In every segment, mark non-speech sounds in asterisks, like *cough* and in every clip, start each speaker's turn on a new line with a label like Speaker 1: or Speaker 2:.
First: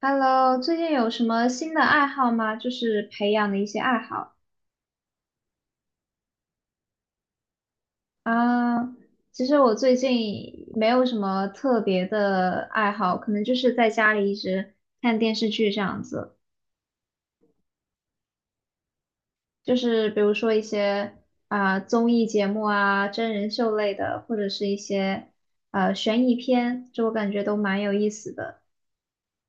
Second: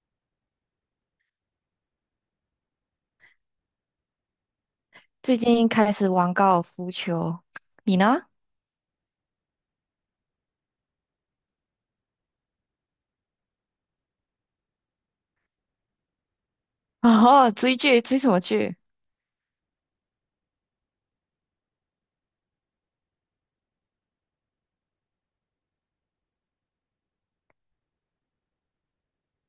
Speaker 1: Hello，最近有什么新的爱好吗？就是培养的一些爱好
Speaker 2: 最近开始玩高尔夫球，你呢？
Speaker 1: 啊。其实我最近没有什么特别的爱好，可能就是在家里一直看电视剧这样子。
Speaker 2: *laughs* 哦，追剧，追什么剧？
Speaker 1: 就是比如说一些啊、综艺节目啊、真人秀类的，或者是一些悬疑片，就我感觉都蛮有意思的。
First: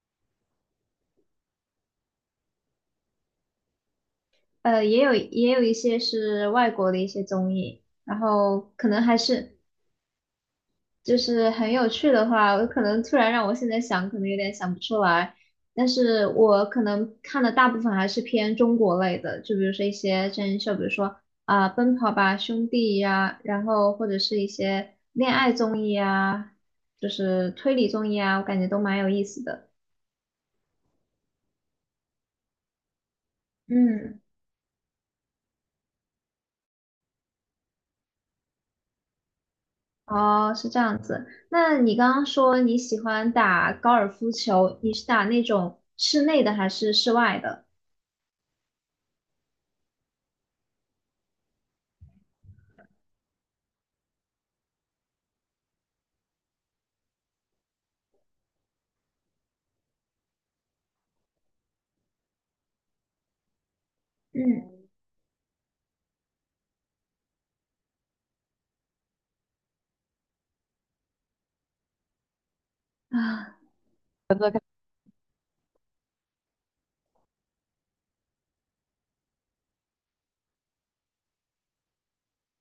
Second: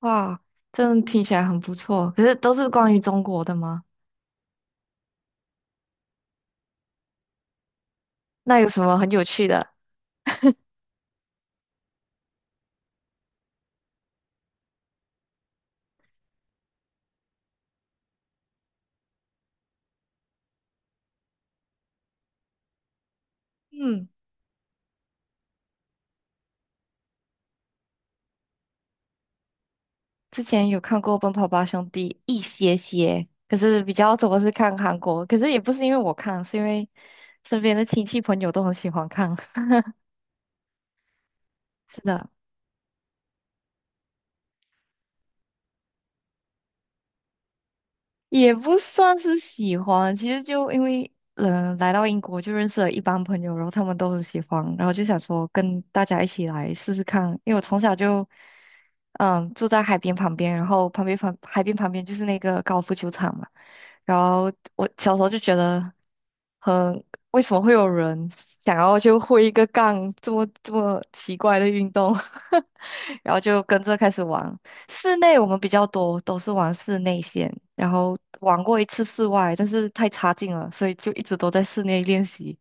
Speaker 2: 哇，真的听起来很不错。可是都是关于中国的吗？
Speaker 1: 也有一些是外国的一些综艺。然
Speaker 2: 那有
Speaker 1: 后
Speaker 2: 什
Speaker 1: 可
Speaker 2: 么
Speaker 1: 能
Speaker 2: 很
Speaker 1: 还
Speaker 2: 有趣
Speaker 1: 是
Speaker 2: 的？
Speaker 1: 就是很有趣的话，我可能突然让我现在想，可能有点想不出来。但是我可能看的大部分还是偏中国类的，就比如说一些真人秀，比如说啊、奔跑吧兄弟》呀，然后或
Speaker 2: 嗯，
Speaker 1: 者是一些恋爱综艺啊，就是推理综艺啊，我感觉都蛮有意思的。
Speaker 2: 之前有看过《奔跑吧兄弟》一些些，可是比较
Speaker 1: 嗯，
Speaker 2: 多是看韩国。可是也不是因为我看，是因为身边的亲戚朋友都很喜欢看。*laughs*
Speaker 1: 哦，是这样子。那你
Speaker 2: 是
Speaker 1: 刚刚
Speaker 2: 的。
Speaker 1: 说你喜欢打高尔夫球，你是打那种室内的还是室外的？
Speaker 2: 也不算是喜欢，其实就因为来到英国就认识了一帮朋友，然后他们都很喜欢，然后就想说跟大家一起来试试看，因为我从小就嗯住在海边旁边，然后旁边旁海边旁边就是那个高尔夫球场嘛，然后
Speaker 1: 嗯。
Speaker 2: 我小时候就觉得很为什么会有人想要就挥一个杠这么奇怪的运动，*laughs* 然后
Speaker 1: 啊。
Speaker 2: 就跟着开始玩。室内我们比较多都是玩室内线，然后玩过一次室外，但是太差劲了，所以就一直都在室内练习。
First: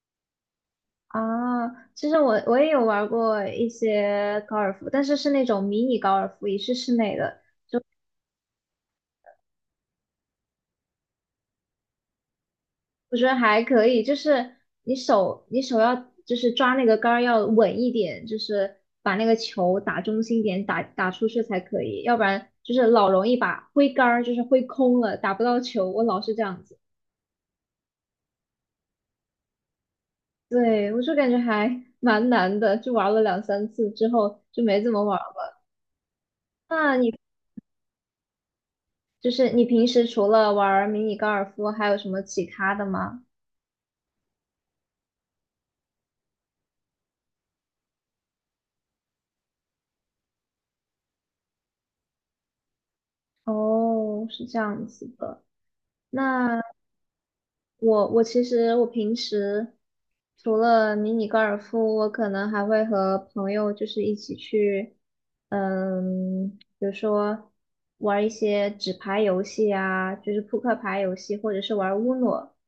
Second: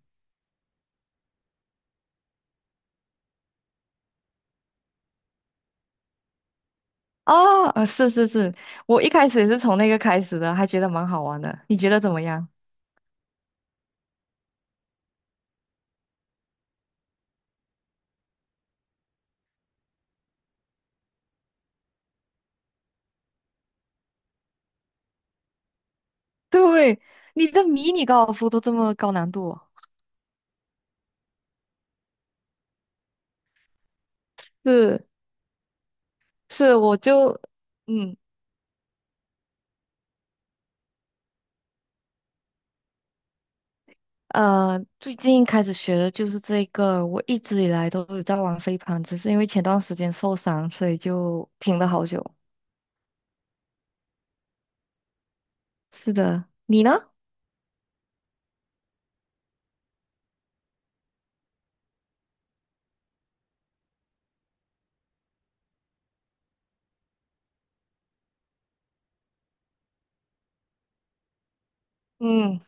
Speaker 1: 啊，其实我也有玩过一些高尔夫，但是是那种迷你高尔夫，也是室内的，
Speaker 2: 啊，是是是，我一开始也是从那个开始的，还觉得蛮好玩的。你觉得怎么样？
Speaker 1: 我觉得还可以。就是你手要就是抓那个杆儿要稳一点，就是把那个球打中心点，打出去才可以，要不然就是老容易把挥杆儿就是挥空了，打不到球。我老是这样子，
Speaker 2: 对，你的迷你高尔夫都这么高难度哦。
Speaker 1: 对，我就感觉还 *laughs* 蛮难的，就玩了两三次之后就没怎么
Speaker 2: 是
Speaker 1: 玩了。
Speaker 2: 是，
Speaker 1: 那
Speaker 2: 我
Speaker 1: 你？
Speaker 2: 就嗯
Speaker 1: 就是你平时除了玩儿迷你高尔夫，还有什么其他的吗？
Speaker 2: 最近开始学的就是这个。我一直以来都有在玩飞盘，只是因为前段时间受伤，所以就停了好久。
Speaker 1: 哦，是这样子的。
Speaker 2: 是的，
Speaker 1: 那
Speaker 2: 你呢？
Speaker 1: 我其实我平时除了迷你高尔夫，我可能还会和朋友就是一起去，嗯，比如说玩一些纸牌游戏啊，就是扑克牌游戏，或者是玩乌诺。
Speaker 2: 嗯。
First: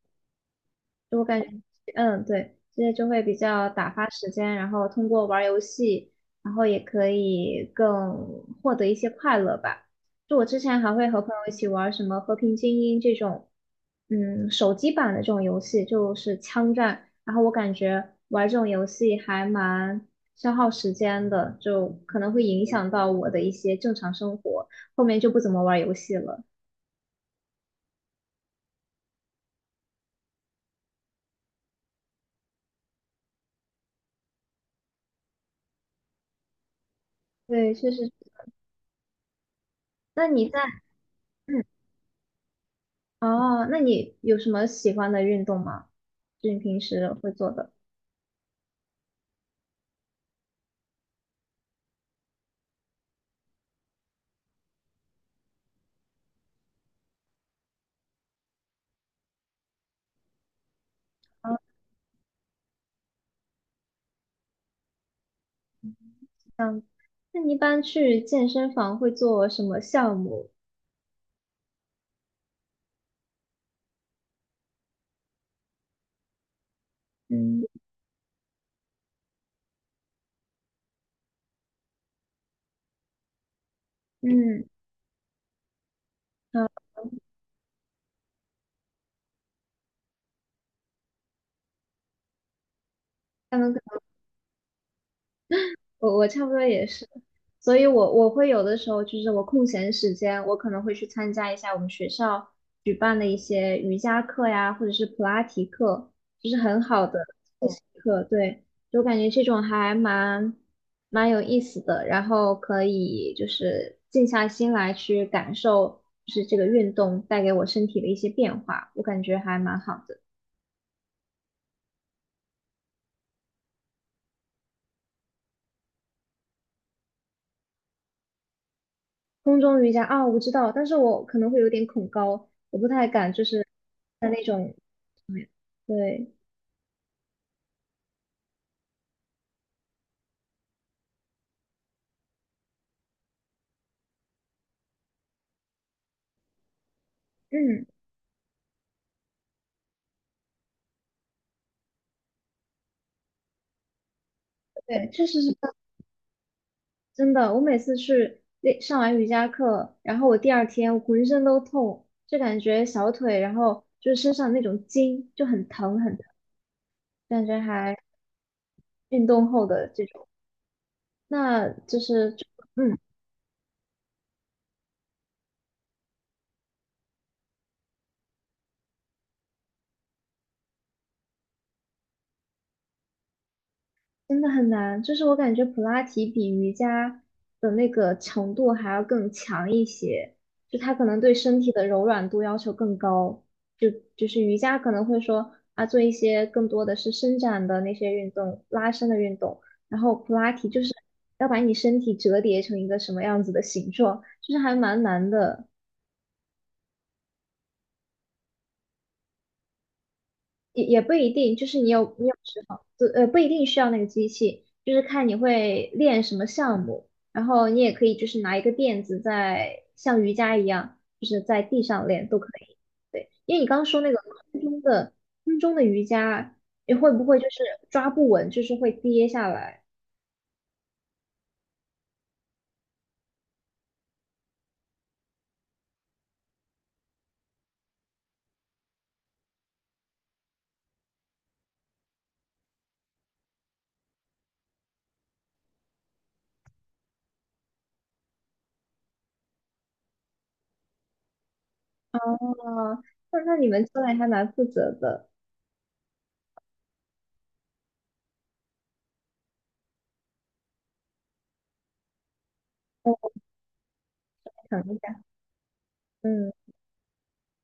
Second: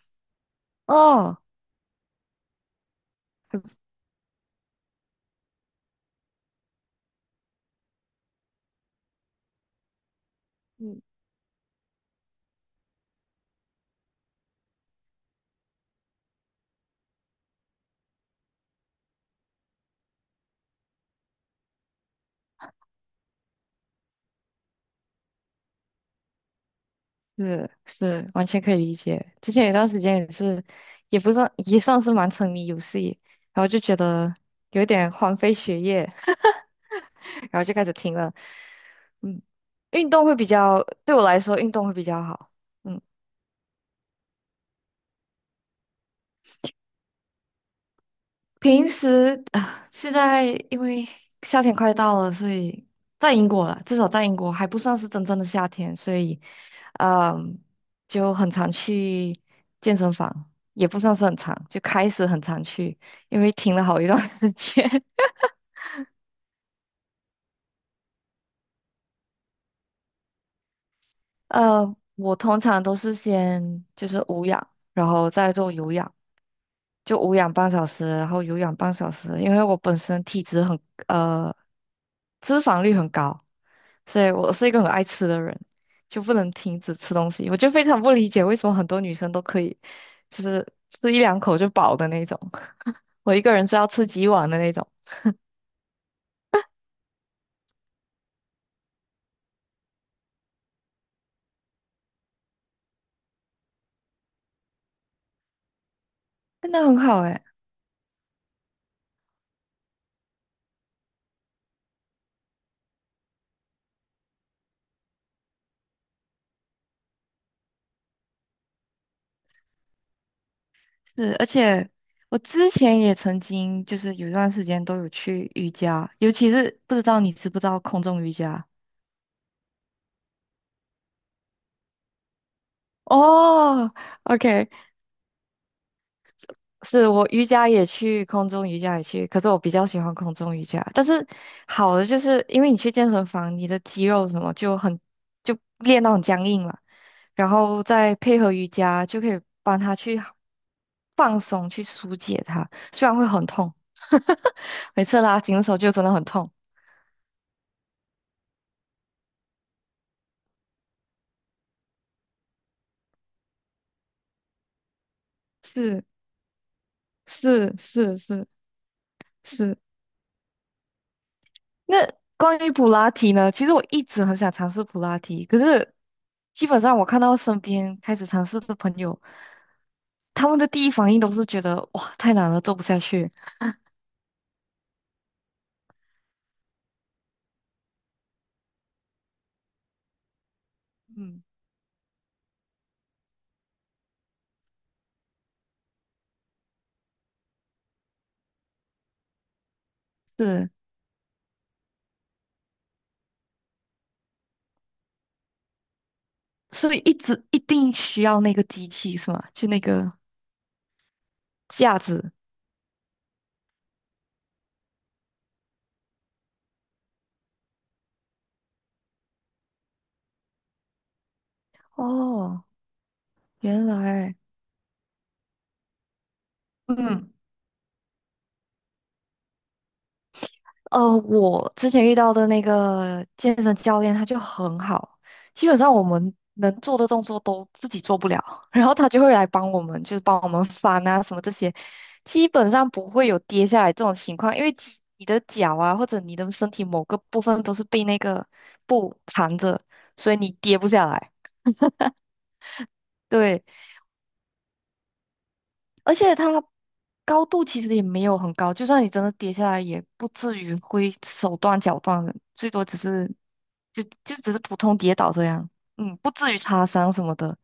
Speaker 1: 我
Speaker 2: 哦，
Speaker 1: 感觉，嗯，对，这些就会比较打发时间，然后通过玩儿游戏，然后也可以更获得一些快乐吧。就我之前还
Speaker 2: 嗯，
Speaker 1: 会和朋友一起玩儿什么《和平精英》这种，嗯，手机版的这种游戏，就是枪战。然后我感觉玩这种游戏还蛮消耗时间的，就可能会影响到我的一些正常生活，后面就不怎么玩儿游戏了。
Speaker 2: 是是，完全可以理解。之前有段时间也是，也不算也算是蛮沉迷游戏，然后就觉得有点荒废学业，*laughs* 然后
Speaker 1: 对，
Speaker 2: 就开
Speaker 1: 确
Speaker 2: 始
Speaker 1: 实。
Speaker 2: 停了。嗯，运动
Speaker 1: 那
Speaker 2: 会比
Speaker 1: 你在，
Speaker 2: 较，对我来说
Speaker 1: 嗯。
Speaker 2: 运动会比较好。嗯。
Speaker 1: 哦，那你有什么喜欢的运动吗？就你平时会做的？
Speaker 2: 平时啊，现在因为夏天快到了，所以在英国了，至少在英国还不算是真正的夏天，所以，嗯，就很常去健身房，也不算是很
Speaker 1: 啊，
Speaker 2: 常，就开始很常去，因为停了好一段 *laughs* 时间。
Speaker 1: 这样。那你一般去健身房会做什么项目？
Speaker 2: *laughs* 我通常都是先就是无氧，然后再做有氧，就无氧
Speaker 1: 嗯
Speaker 2: 半小时，然后有氧半小时，因为我本身体脂很呃脂肪率很高，所以我
Speaker 1: 嗯，
Speaker 2: 是一个很爱吃的人，就不能停
Speaker 1: 好
Speaker 2: 止吃东西。我就非常不理解为什么很多女生都可以，就是吃一两口就饱的那种，*laughs* 我一个
Speaker 1: 下
Speaker 2: 人
Speaker 1: 面
Speaker 2: 是要吃几碗的那种，
Speaker 1: 我差不多也是，所以我会有的时候就是我空闲时间，我可能会去参加一下我们学校举办的一些瑜伽课呀，或者是普拉提课，就是
Speaker 2: 真
Speaker 1: 很
Speaker 2: 的很
Speaker 1: 好的
Speaker 2: 好诶，
Speaker 1: 复习课。对，就感觉这种还蛮有意思的，然后可以就是静下心来去感受，就是这个运动带给我身体的一些变化，我感觉还蛮好的。
Speaker 2: 是，而且我之前也曾经就是有一段时间都有去瑜伽，尤其是不知道你知不知道空中瑜伽。
Speaker 1: 空中瑜伽啊，我知道，但是我可能会有点恐高，我不太敢就是
Speaker 2: 哦
Speaker 1: 在那
Speaker 2: ，OK，
Speaker 1: 种对，
Speaker 2: 是我瑜伽也去，空中瑜伽也去，可是我比较喜欢空中瑜伽。但是好的就是因为你去健身房，你的肌肉什么就很就练到很僵硬了，然后
Speaker 1: 嗯，
Speaker 2: 再配合瑜伽，就可以帮他去放松，去疏解它。虽然会很痛，*laughs* 每
Speaker 1: 对，
Speaker 2: 次
Speaker 1: 确
Speaker 2: 拉
Speaker 1: 实是
Speaker 2: 紧的
Speaker 1: 这
Speaker 2: 时
Speaker 1: 样
Speaker 2: 候就真的很痛。
Speaker 1: 真的。我每次去练上完瑜伽课，然后我第二天我浑身都痛，就感觉小腿，然后就是身上那种筋就很疼
Speaker 2: 是
Speaker 1: 很疼，感觉
Speaker 2: 是
Speaker 1: 还
Speaker 2: 是是
Speaker 1: 运动后
Speaker 2: 是，
Speaker 1: 的这种，那就
Speaker 2: 那
Speaker 1: 是就
Speaker 2: 关于普
Speaker 1: 嗯。
Speaker 2: 拉提呢？其实我一直很想尝试普拉提，可是基本上我看到身边开始尝试的朋友，他们的第一反应都是觉得哇太难了，做不下去。
Speaker 1: 真的很难，就是我感觉普拉提比瑜伽的那个强度还要更强一些，就它可能对
Speaker 2: 嗯，
Speaker 1: 身体的柔软度要求更高。就是瑜伽可能会说啊，做一些更多的是伸展的那些运动、拉伸的运动，然后普拉提
Speaker 2: 是，
Speaker 1: 就是要把你身体折叠成一个什么样子的形状，就是还蛮难的。
Speaker 2: 所以一直一定需要那个机器是吗？就那个
Speaker 1: 也不一定，就是
Speaker 2: 架
Speaker 1: 你
Speaker 2: 子。
Speaker 1: 有时候，就不一定需要那个机器，就是看你会练什么项目，然后你也可以就是拿一个垫子在像瑜伽一样，就是在地上练都可
Speaker 2: 哦，
Speaker 1: 以。对，因为你刚刚
Speaker 2: 原
Speaker 1: 说那个
Speaker 2: 来，
Speaker 1: 空中的瑜伽，你会不
Speaker 2: 嗯，
Speaker 1: 会就是抓不稳，就是会跌下来？
Speaker 2: 我之前遇到的那个健身教练，他就很好，基本上我们能做的动作都自己做不了，*laughs* 然后他就会来帮我们，就是帮我们翻啊什么这些，基本上不会有跌下来这种情况，因为肌你的脚啊或者你的身体某个部分都是被那个布缠着，所以你跌不下来。
Speaker 1: 哦，那
Speaker 2: 对，
Speaker 1: 你们教练还蛮负责的，
Speaker 2: 而且它高度其实也没有很高，就算你真的跌下来，也不至于会手断脚断的，最多只
Speaker 1: 我
Speaker 2: 是就就只是普
Speaker 1: 想一
Speaker 2: 通
Speaker 1: 下，
Speaker 2: 跌倒这样，嗯，不至
Speaker 1: 嗯，
Speaker 2: 于擦伤什么的。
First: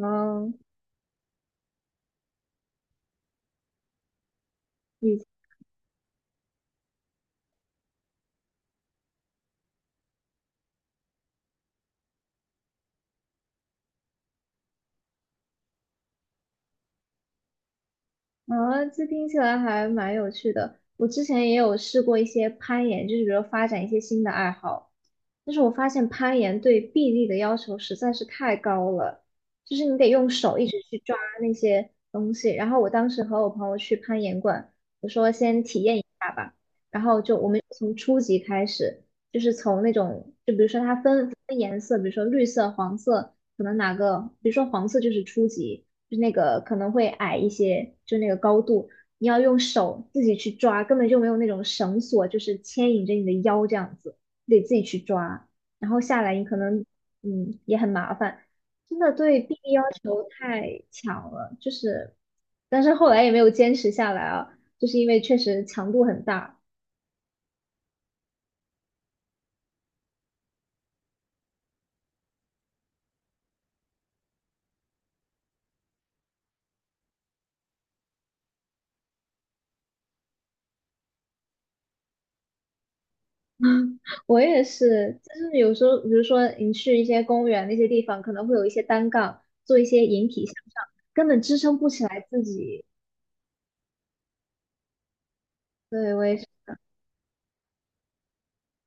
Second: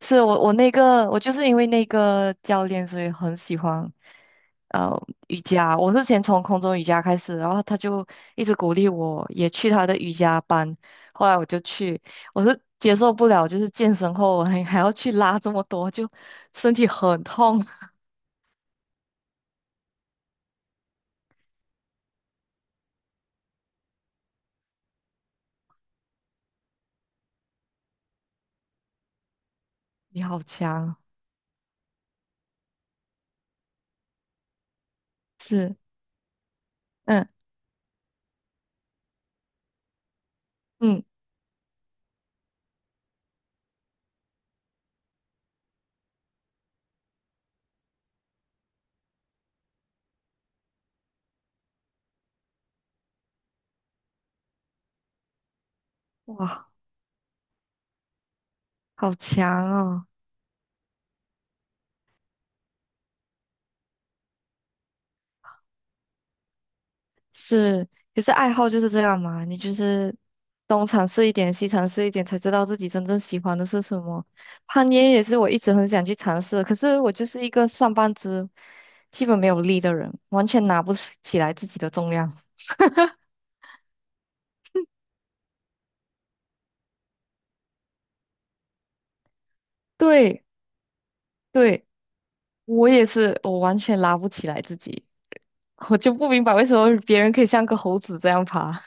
Speaker 2: 是我我那个我就是因为那个教练，所以很喜欢呃瑜伽。我是先从空中瑜伽开始，然后他就一直鼓励我，也去他的瑜伽班。后来我就去，我是接受不了，就是健身后我还要去拉这么多，就身体很痛。
Speaker 1: 啊，这听起来还蛮有趣的。我之前也有试过一些攀岩，就是比如发展一些新的爱好，但是我发现攀岩对臂力的要求实在是太高了，就是你得
Speaker 2: 你
Speaker 1: 用
Speaker 2: 好
Speaker 1: 手一直
Speaker 2: 强，
Speaker 1: 去抓那些东西。然后我当时和我朋友去攀岩馆，我说先
Speaker 2: 是，
Speaker 1: 体验一下吧，然后
Speaker 2: 嗯
Speaker 1: 就我们从初级开始，就是从那种，就比如说它
Speaker 2: 嗯，
Speaker 1: 分颜色，比如说绿色、黄色。可能哪个，比如说黄色就是初级，就是那个可能会矮一些，就那个高度，你要用手自己去抓，根本就没有那种绳索，就是牵引着你的腰这样子，你得自己去抓，然后下来你可
Speaker 2: 哇，
Speaker 1: 能也很麻烦，真的
Speaker 2: 好
Speaker 1: 对
Speaker 2: 强
Speaker 1: 臂力要
Speaker 2: 哦，
Speaker 1: 求太强了，就是，但是后来也没有坚持下来啊，就是因为确实强度很大。
Speaker 2: 是，可是爱好就是这样嘛，你就是东尝试一点，西尝试一点，才知道自己真正喜欢的是什么。攀岩也是我一直很想去尝试的可是我就是一个上半肢基本没有力的人，完全拿不起来自己的重量。
Speaker 1: *laughs* 我也是，就是有时候，比如说你去一些公园那些地方，可能会有一些单杠，做一些引
Speaker 2: 对
Speaker 1: 体向上，根本支撑
Speaker 2: 对，
Speaker 1: 不起来自己。
Speaker 2: 我也是，我完全拉不起来自己，我就
Speaker 1: 对，我
Speaker 2: 不
Speaker 1: 也
Speaker 2: 明
Speaker 1: 是。
Speaker 2: 白为什么别人可以像个猴子这样爬。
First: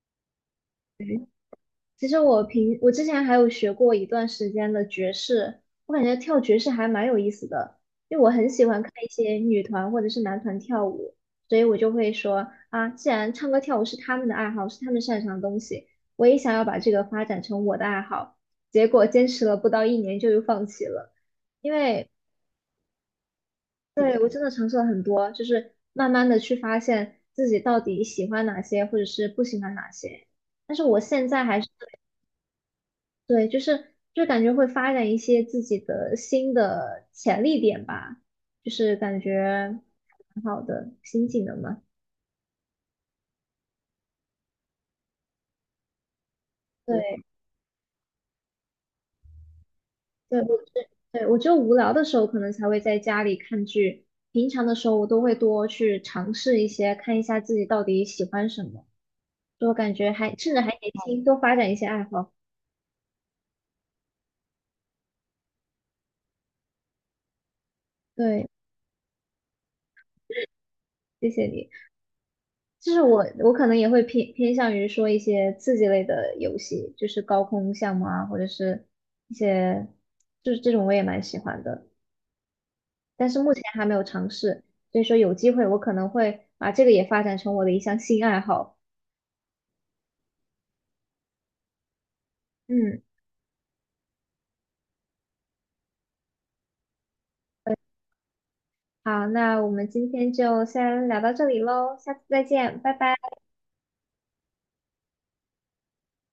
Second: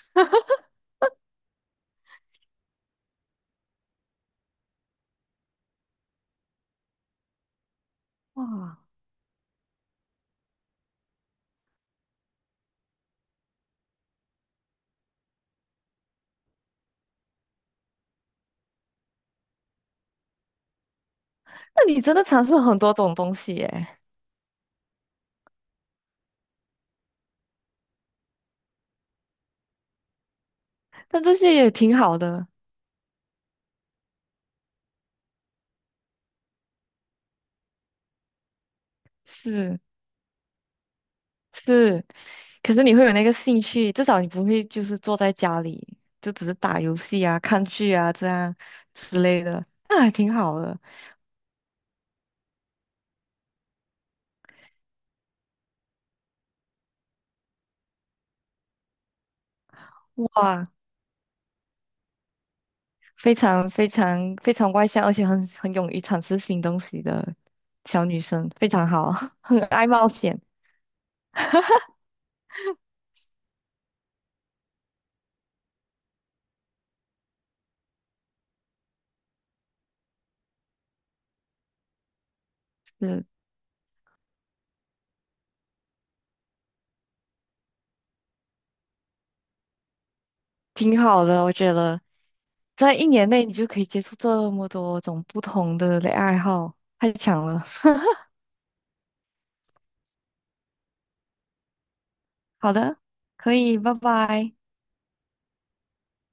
Speaker 1: 其实我之前还有学过一段时间的爵士，我感觉跳爵士还蛮有意思的，因为我很喜
Speaker 2: 哇，
Speaker 1: 欢看一些女团或者是男团跳舞，所以我就会说啊，既然唱歌跳舞是他们的爱好，是他们擅长的东西，我也想要把这个发展成我的爱好。结果坚持了不到一年就又放弃了，因
Speaker 2: 那你
Speaker 1: 为
Speaker 2: 真的尝试很多种东西耶。
Speaker 1: 对我真的尝试了很多，就是慢慢的去发现自己到底喜欢哪些，或者是不喜欢哪些。但是我
Speaker 2: 但
Speaker 1: 现
Speaker 2: 这
Speaker 1: 在
Speaker 2: 些
Speaker 1: 还是
Speaker 2: 也挺好的，
Speaker 1: 对，就是就感觉会发展一些自己的新的潜力点吧，就是感觉
Speaker 2: 是
Speaker 1: 挺好的新技能嘛。
Speaker 2: 是。可是你会有那个兴趣，至少你不会就是坐在家里，就只是打游戏
Speaker 1: 对
Speaker 2: 啊、看剧啊这样之类的，那还挺
Speaker 1: 嗯对，
Speaker 2: 好的。
Speaker 1: 对我只有无聊的时候可能才会在家里看剧，平常的时候我都会多去尝试一些，看一下自己到底喜欢什么，就感觉还甚至
Speaker 2: 哇，
Speaker 1: 还年轻，多发展一些爱好。
Speaker 2: 非常外向，而且很勇于尝试新东西的小女
Speaker 1: 对，
Speaker 2: 生，非常好，*laughs* 很爱冒险，
Speaker 1: 谢谢你。就是我可能也会偏向于说一些刺激类的游戏，就是高空项目啊，或者是一些就是这种我也蛮喜欢的，
Speaker 2: 嗯，
Speaker 1: 但是目前还没有尝试，所以说有机会我可能会把这个也发展成我的一项新爱好。
Speaker 2: 挺好的，我觉得。在
Speaker 1: 嗯，
Speaker 2: 一年内，你就可以接触这么多种不同的爱好，太强了。*laughs*
Speaker 1: 好，那我们今天就先聊到这里喽，下次再
Speaker 2: 好
Speaker 1: 见，拜
Speaker 2: 的，
Speaker 1: 拜。
Speaker 2: 可以，拜拜。